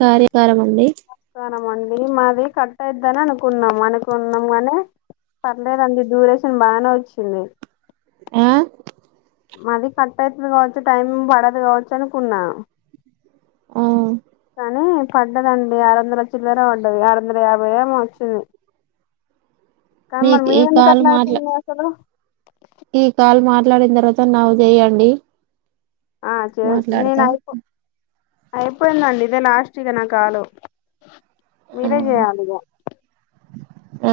కార్యకారం అండి ఇది కట్ అయిదని అనుకున్నాము అనుకున్నాము నే పర్లేదండి డూరేషన్ బాగానే వచ్చింది ఆ మది కట్ అవుతది కావచ్చు టైం పడదు కావచ్చు అనుకున్నా ఆ కానీ పడ్డదండి ఆరు వందల చిల్లర పడ్డది ఆరు వందల యాభై ఏమో వచ్చింది కా మరి మీకు మీ ఈ ఏన్న కాల్ కట్న్నా మాట్లా అయితు అసలు ఈ కాల్ మాట్లాడిన తర్వాత నావి చేయండి ఆ చే నేను మాట్లాడతా అయిపో అయిపోయిందండి ఇదే లాస్ట్ ఇక నా కాలు ఆ మీరే చేయాలి ఇగా ఆ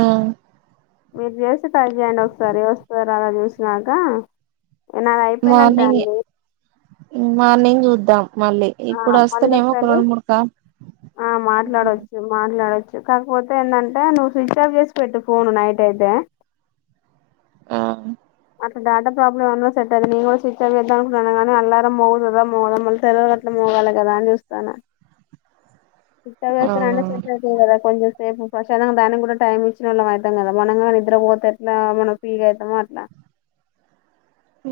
మీరు చేసి ట్రై చేయండి ఒకసారి వస్తార అలా చూసినాక నాది అయిపోయినట్టే మార్నింగ్యే అండి మార్నింగ్ ఉ మళ్ళీ ఆ ఇప్పుడు మళ్ళీ వస్తానేమో ఒక ఒకసారి రెండు [unintelligible] మూడు కా ఆ మాట్లాడొచ్చు మాట్లాడొచ్చు కాకపోతే ఏంటంటే నువ్వు స్విచ్ ఆఫ్ చేసి పెట్టు ఫోను నైట్ అయితే ఆ అట్లా డట ప్రాబ్లమ్ ఏమన్నన్నా సెట్ అయి నేను కూడా స్విచ్ అని చేద్దానుకుున్నాను కానీ అల్లారం మోగుతుదా మోదాం మళ్ళీ తెల్లర‌ అట్లా మోగాలి కదా అని చూస్తాను స్విచ్ ఆఫ్ చేస్తారు అన్నీ కదా కొంచెం సేపు ప్రస అ దానికి కూడా టైం ఇచ్చిన వాళ్ళం అవుతాం కదా మనం కా నిద్రపోతే ఎట్లా మనం ఫీగా అవుతామో అట్లా ఉ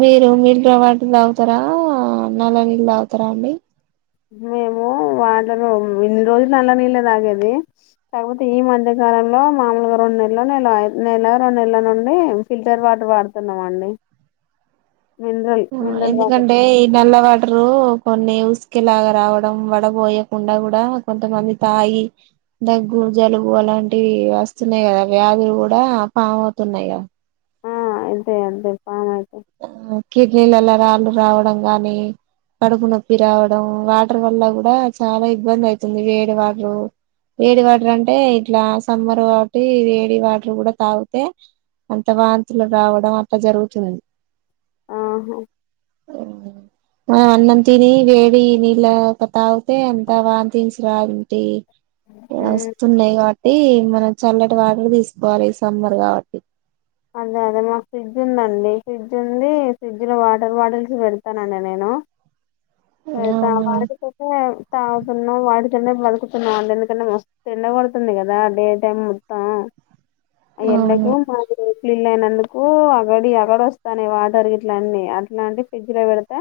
మీరు మినరలవాటర్ తాగుతారా నల నీళ్ళ తాగుతారా అండి మేము వాటర్ ఇన్ని రోజులు నల్ల నీళ్ళ తాగేది కాకపోతే ఈ మధ్యకాలంలో మామలుగా రెండు నెలలు నెల నెల రెండు నెలల నుండి ఫిల్టర్ వాటర్ వాడుతున్నామ అండి మినరల్ మినరల్ వాటర్ ఎందుకంటే ఈ నల్ల వాటరు కొన్ని ఉసుకేలాగా రావడం వడబయకుండా కూడా కొంతమంది తాగి దగ్గు జలుబు అలాంటివి వస్తున్నాయి కదా వ్యాధులు కూడా ఫామ్ అవుతున్నాయి కదా అదే అదే పా కదా కిడ్నీలలో రాళ్ళు రావడం గాని కడుపు నొప్పి రావడం వాటర్ వల్ల కూడా చాలా ఇబ్బంది అయితుంది వేడి వాటర్ వేడి వాటర్ అంటే ఇట్లా సమ్మర్ కాబట్టి వేడి వాటర్ కూడా తాగితే అంత వాంతులు రావడం అట్లా జరుగుతుంది ఆహ అన్నం తిని వేడి నీళ్ళ తాగితే అంత వాంతిసి రాంటి ఉమ్, వస్తున్నాయి కాబట్టి మన చల్లటి వాటర్ తీసుకోవాలి ఈ సమ్మర్ కాబట్టి అదే అదే మాకు ఫ్రిడ్జ్ ఉందండి ఫ్రిడ్జ్ ఉంది ఫ్రిడ్జ్లో వాటర్ బాటిల్స్ పెడతానండి నేను అవునా పెడా వాడుకద తాన్నా వాడు బతుకుతున్నాం ఎందుకంటే మస్తుం ఎండబడుతుంది కదా డే టైమ్ మొత్తం అవును ఎండకు పళ్ళ అయినందుకు అక్కడి అక్కడ వస్తానే వాటర్ ఇల అన్నీ అట్లాంటివి ఫ్రిడ్జ్లో పెడితే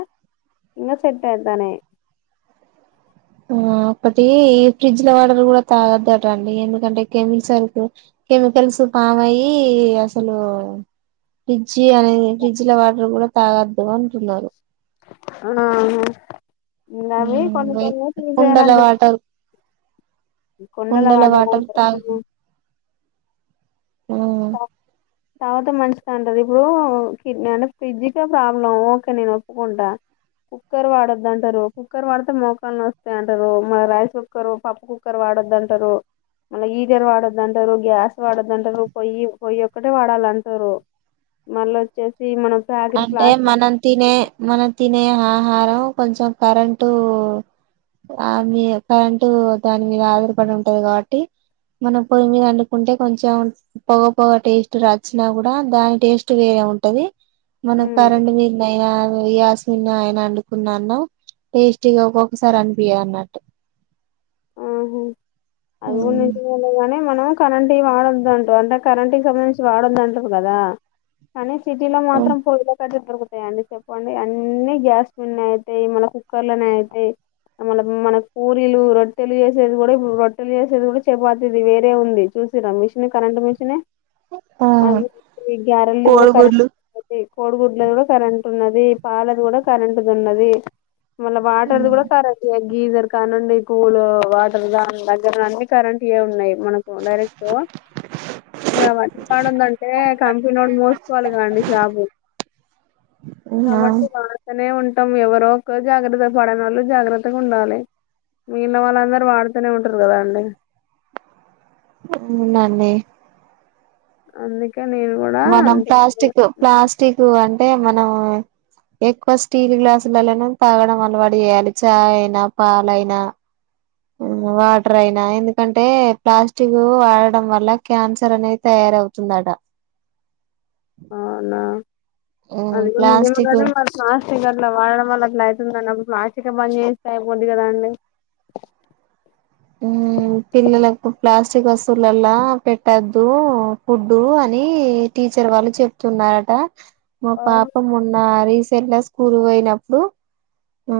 ఇంకా సెట్ అయితానేయి ఆ అప్పటి ఈ ఫ్రిడ్జ్ లో వాటర్ కూడా తాగొదుట అండి ఎందుకంటే కెమిికస్ కెమికల్స్ పామ్ అయ్యి అసలు ఫ్రిడ్జ్ చీ అనేది ఫ్రిడ్జ్ లో వాటర్ కూడా తాగ అర్ద్దగా అంటున్నారు ఆ ఇమీ కొన్ని కొన్నిసయాల కుండల వాటర్ కొన్నల కుండల మాట వాటర్ తాగు తావాతే మంచిది అంటారు ఇప్పుడు కిడ్ అంటే ఫ్రిడ్జ్కే ప్రాబ్లం ఓకే నేను ఒప్పుకుంటా కుక్కర్ వాడొద్దుంటారు కుక్కర్ వాడితే మోకాని వస్తాయి అంటారు మళ్ రైస్ కుక్కర్ పప్పు కుక్కర్ వాడొద్దుంటారు మళ్ళీ హీటర్ వాడొద్దంటారు గ్యాస్ వాడొద్దంటారు పయ్యి పయ్యి ఒక్కటే వాడాల అంటారు మళ్ళ వచ్చేసి మనం ప్యాకెట్ అంటే ప్లాస్టిక్ మనం తినే మనం తినే ఆహారం కొంచెం కరెంటు ఆ మీ కరెంటు దాని మీద ఆధారపడి ఉంటది కాబట్టి మనం పొయ్యి మీద అండుకుంటే కొంచెం పొగ పొగ టేస్ట్ రాచ్చినా కూడా దాని టేస్ట్ వేరే ఉంటది మనకు మ్మ్ కరెంట్ బీల్ అయినా న్న ఆయన అనుకున్నాను టేస్టీగా ఒక్కొక్కసారి అనిపించ అన్నట్టు ఆహా అది నుంచిలగానే మనం కరెంటట్ వాడొద్ంటాం అంటే కరెంటట్ సంబంధించి వాడొద్ంటవు కదా కానీ సిటీలో ఉమ్ మాత్రం పోయి క దొరుకుతాయిడి చెప్పండి అన్ని గ్యాస్ పన్న అయితాయి మన కుక్కర్ లోనే అయితాయి మ మన కూలీలు రొ తెలు చేసేది కూడా ఇప్పుడు రొట్టెలు చేసేది కూడా చేపతుది వేరే ఉంది చూసిరా మిషన్ కరెంట్ మెషన్ే ఆ అదిే గ్యారల్ కూడా కరెంట్ కోడిగుడ్లు అ కోడిగుడ్లో కూడా కరెం కున్నది పాలది కూడా కరెంటట్ది ఉన్నది మళ్ళ వాటర్ ద కూడా ఉమ్ సరా గీజర్ కానం పూలు వాటర్ ద దగ్గర అన్నీ కరెంట్ ఇవ ఉన్నాయి మనకు డైరెక్ట్ ఇకా అవన్నీ వాడుందంటే కంపెనీడు మోసుకోవాలి కాండి జాబు ఆ కాబట్టి వాడుతనే ఉంట మం ఎవరో జాగ్రత్త పడన వాళ్ళు జాగ్రత్తగా ఉండాలి మిగిలిన వాళ్ళందరూ వాడుతూనే ఉంటారు కదా అండి [inaudible] నన్నే అందు మనం ప్లాస్టిక్ ప్లాస్టిక్ అన్ అంటే మనం ఎక్కువ స్టీల్ గ్లాసులలోనే తాగడం అలవాటు చేయాలి చాయ్ అయినా పాాలయినా వాటర్ అయినా ఎందుకంటే ప్లాస్టిక్ వాడడం వల్ల క్యాన్సర్ అనేది తయారవుతుందట అనా అది కూడా నిజమే ప్లాస్టిక్ గానీ మా [inaudible] అట్లా వాడడం వల్ల అట్లా అవుతుందండి అది ప్లాస్టిక్ పని చేస్తే అయిపోద్ది కదాండి ఊ పిల్లలకు క్లాస్ చ్చి వస్తువులల్లా పెట్టద్దు ఫుడ్డు అని టీచర్ వాళ్ళు చెప్తున్నారట మా పాప మున్నారి సర్లా స్కూల్ పోయినప్పుడు ఆ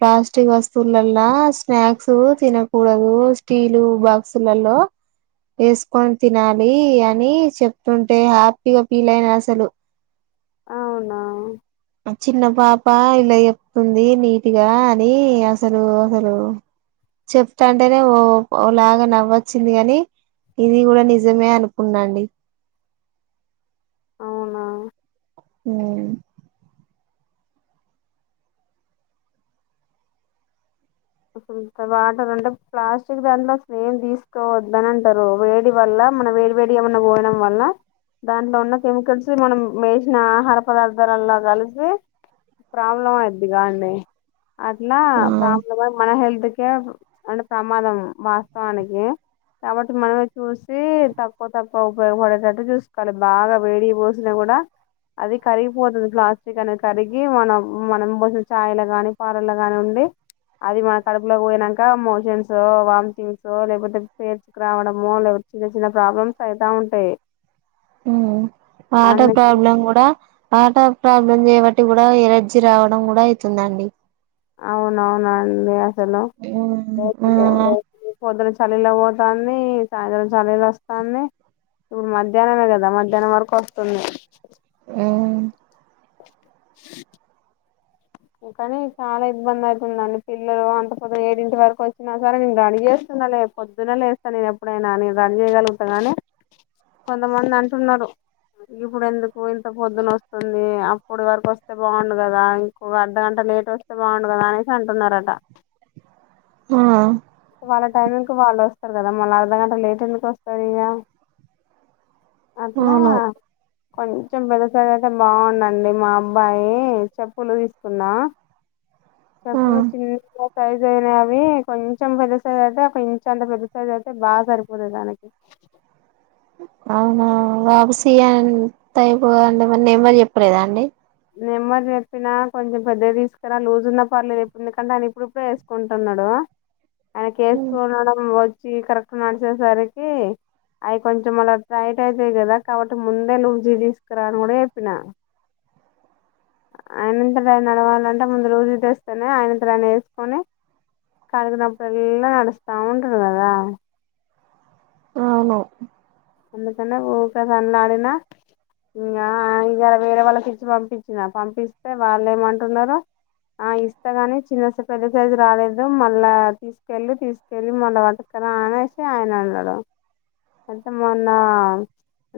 ప్లాస్టిక్ వస్ సుల్లల్లా స్నాక్సు తిన కూూడదు స్టీలు బాక్సులలో వేసుకొని తినాలి అని చెప్తుంటే హ్యాపీగా ఫీల్ అయినా అసలు అవునా చిన్న పాప ఇలా చెప్తుంది నీటుగా అని అసలు అసలు చెప్తాంటేనే ఓ ఓలాగా నవ్వొచ్చింది గాని ఇది కూడా నిజమే అనుకున్నాండి అవునా ఊ ఇప్పుడు ఇంత వాటర్ అంటే ప్లాస్టిక్ దాంట్లో అసలు ఏం తీసుకోవద్దని అంటారు వేడి వల్ల మనం వేడి వేడి ఏమన్నా పోయడం వల్ల దాంట్లో ఉన్న కెమికల్స్ మనం వేసిన ఆహార పదార్థాలల్లో కలిసి ప్రాబ్లం అవుద్ది కాండి అట్లా ఆ ప్రా మన హెల్త్కే అంటే ప్రమాదం వాస్తవానికి కాబట్టి మనమే చూసి తక్కువ తక్కువ ఉపయోగపడేటట్టు చూసుకోవాలి బాగా వేడిగ పోసిన కూడా అది కరిగిపోతుది ప్లాస్టిక్ అని కరిగి మనం మనం పోసిన ఛాయ్ లుమ కానీ పాలల్లో కాని ఉండి అది మన కడుపులో పోయినాంక మోషన్స్ వామిటింగ్స్ లేకపోతే పేర్చుకు రావడమో లేకపోతే చిన్న చిన్న ప్రాబ్లమ్స్ అయితా ఉంటాయి వాట అన్ని ప్రాబ్లం కూడా పాట ప్రాబ్లమ్స్బట్టి కూడా ఎలర్జీ రావడం కూడా అవుతుందండి అవునవున అండి చలో ఆ ఆ చలిలో పోతాని సాయంత్రం చలిళ వస్తాంది ఇప్పుడు మధ్యాహ్నమే కదా మధ్యాహ్నం వరకు వస్తుంది ఆ ఇం కాని చాలా ఇబ్బంది అవుతుందండి పిల్లలు అంత కొద్ద ఏడింటి వరకు వచ్చినా సరే నేను రని చేస్తున్నా లే పొద్దున లేస్తాను నేను ఎప్పుడైనా నేను రని చేయగలుగుతాగాని కొంతమంది అంటున్నారు ఇప్పుడు ఎందుకు ఇంత పొద్దున వస్తుంది అప్పుడు వరకు వస్తే బాగుండు కదా అర్ధగంట లేట్ వస్తే బాగుండు కదా అనేసి అంటున్నారట ఆ కవాలా టైమంగ్ కవాల స్తారు కదా మళ్ళీ అర్ధగంట లేట్ ఎందుకు వస్తారు ఇక అలా అవును కొంచెం పిలిసది అయితే బాగుండండి మా అబ్బాయి చెప్ పులు తీసుకున్నా చెప్పులు ఆ చిన్న సైజ్ అయినా అవి కొంచెం పెద్ద సైజ అయితే కొంచ అంత పెద్ద సైజ్ అయితే బాగా సరిపోతు దానికి అవునా వాపుసీంత అయిపోవండి మరి నేమరి చెప్పలేదా అండి నెమ్మది చెప్పినా కొంచెం పెద్దది తీసుకురా లజ్ ఉంద పర్లేదు ఎప్పుడు ఎందుకంటే ఆయన ఇప్పుడుప్పుడే వేసుకుంటున్నాడు అన కేేసుకోడం చ కరెక్ట్ నడిచేసరికి అవి కొంచెం అళ్ళ టైట్ అయితాయి కదా కాబట్టి ముందే లూ్జీ తీసుకురాని కూడా చెప్పినా ఆయనంతట నడవాలంటే ముందు రోజు తెస్తేనే ఆయనంత్రానే వేసుకొని కలికినప్పుడులా నడుస్తా ఉంటారు కదా అవును అందుకనే ఊ కదనిలా ఆడినా ఇం ఇ వేరే వాళ్ళకి ఇచ్చి పంపించినా పంపిస్తే వాళ్ళు ఏమంటున్నారో ఆ ఇస్తా కాని చిన్న పెద్ద సైజు రాలేదు మళ్ళా తీసుకెళ్ళి తీసుకెళ్ళి మళ్ళీ వత కదా అనేసి ఆయన అన్నాడు ఇమొన్న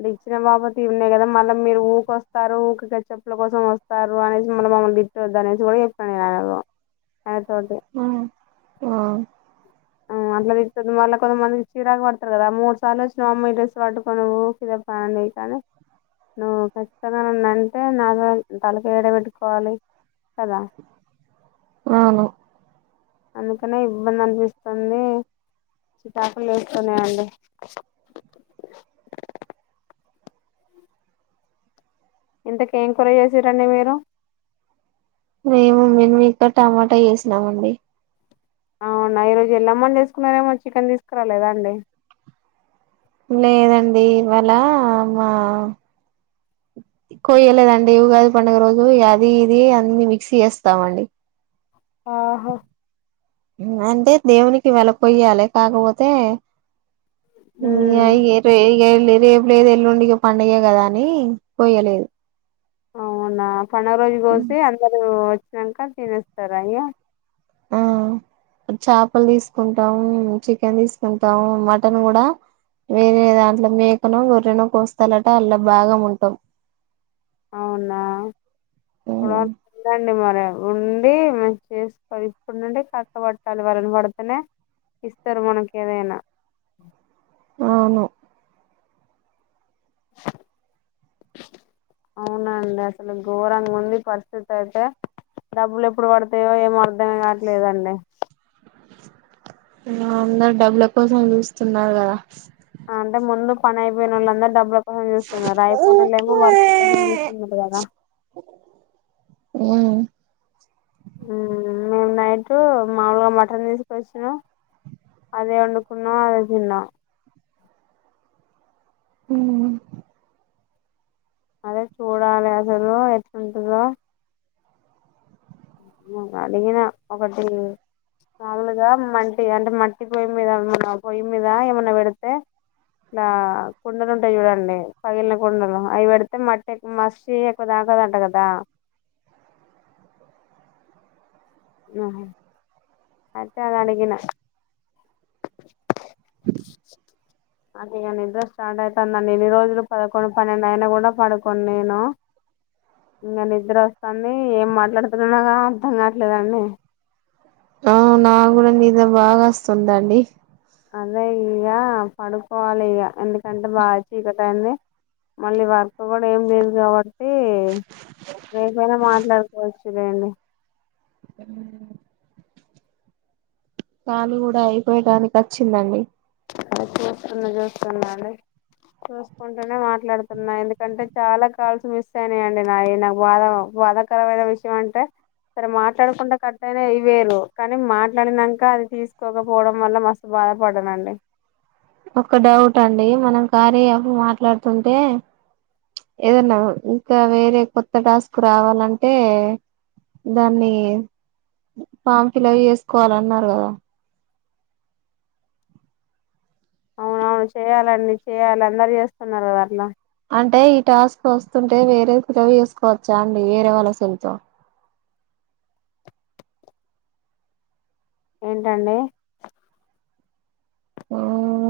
అంటే ఇచ్చిన బాబు త ఉన్నాయి కదా మళ్ళీ మీరు ఊకొస్తారు ఊకి చెప్పుల కోసం వస్తారు అనేసి మళ్ళీ మమ్మల్ని గిట్ వద్ద అనేసి కూడా చెప్పాను నేను అ అ ఆ అట్లా తితుంది మళ్ళీ కొంతమందికి చీరాకు పడతారు కదా మూడు సార్లు వచ్చిినవ్ అమ్మాయి డ్రెస్లు పట్టుకో నువ్వు కదప్పండిని నువ్వు ఖచ్చంగా అంటే నాతో తలపై ఏడ పెెట్టుకోవాలి అవును అందుకనే ఇబ్బంది అనిపిస్తుంది చటాకులు వస్తూనే అండి ఇంతకేం కూర చేసారంండి మీరు మేము మేము ఇక్క టమాటా వేసినామండి అవునా ఈ రోజు ఎల్లమ్మని చేసుకున్నారేమో చికెన్ తీసుకురేదా అండి లేదండి ఇవాళ మా కొయ్యలేదండి ఇవి కాదు పండుగ రోజు అది ఇది అన్ని మిక్సీ చేస్తామ అండి ఆహో అంటే దేవునికి వెళ్ళకయ్యాలి కాకపోతే న ఉమ్, అయిగరు ళ్ళి రేపు లేదు ఎల్లుండికి పంండగ కదా అని పోయలేదు అవునా పడుగ రోజు కోసి అందరుూ వచ్చాక తినేస్తారుా అయ్యా ఆ చేపలు తీసుకుంటాము చికెన్ తీసుకుంటాము మటన్ కూడా వేరే దాంట్లో మేకనో గొర్రెనో కోస్తాలట అలా బాగా ఉంటాం అవునా అప్పుడు పిండి మరె ఉండి మ చేసుకోవాలి ఇప్పుడు నుండి కక్క పట్టాలి వలన పడితేనే ఇస్తారు మనకి ఏదైనా. అవును అవునండి అసలు ఘోరంగా ఉంది పరిస్థితి అయితే డబ్బులు ఎప్పుడు పడతాయో ఏమో అర్థమే కావట్లేదండి. మ్మ్ అందరు డబ్బుల కోసం చూస్తున్నారు కదా అంటే ముందు పని అయిపోయినోళ్ళందరు డబ్బు కోసం చూస్తున్నారు అయిపోనొళ్లు ఏమో వర్క్ కొంచం చూస్తున్నారు కదా అ మేము నైట్ మాముూలుగా మటన్ తీసుకొచ్చినాం అదే వండుకున్నాం అదే తిన్నాం హ అదే చూడాలి అసలు ఎట్ ఉంటంద అడిగిన ఒకటి మాములుగా మంటి అంటే మట్టి పొయ్యి ఏమైన్నా పెడితే ఇలా కుండలు ఉంటాయి చూడండి పగిలిన కుండలు అవి పెడితే మట్టి ఎక్కువ మసి ఎక్కువ తాకదంట కదా ఆ అట్టే అడిగిన అది ఇక నిద్ర స్టార్ట్ అవుతుందండి ఎన్ని రోజులు పదకొండు పన్నెండు అయినా కూడా పడుకోను నేను ఇంకా నిద్ర వస్తాంది ఏం మాట్లాడుతున్నానోగా అర్థం కావట్లేదండి ఆ నా కూడా నీద బాగా వస్తుందండి అదే ఇక పడుకోవాలి ఇక అంటే బాగా చీకటి అయింది మళ్ళీ వర్కు కూడా ఏం లేదు కాబట్టి అతే రేపైనా మాట్లాడుకోవచ్చు సరెండీ [inaudible] నా కూడా అయిపోయటానికి వచ్చిందండి ద చూస్తున్నా చూస్తున్నాండి చూసుకుంటూనే మాట్లాడుతున్నా ఎందుకంటే చాలా కాల్స్ మిస్ అయినాయండి నా నాకు బాధ బాధాకరమైన విషయం అంటే సరే మాట్లాడుకుంటే కట్ అయినా ఇ వేరు కానీ మాట్లాడినాక అది తీసుకోకపోవడం వల్ల మస్తు బాధపడనండి ఒక డౌట్ అండి మనం కార్యయాపు మాట్లాడుతుంటే ఏదన్నా ఇంకా వేరే కొత్త టాస్క్ రావాలంటే దాన్ని ఫామ్ ఫిల్ప్ చేసుకోవాలన్నారు కదా అవునవును చేయాలండి చేయాలి అందరు చేస్తున్నారు కదా అట్లా అంటే ఈ టాస్క్ వస్తుంటే వేరే ఫిల్ అప్ చేసుకోవచ్చా అండి వేరే వాళ్ళ సెల్తో ఏంటండి ఆ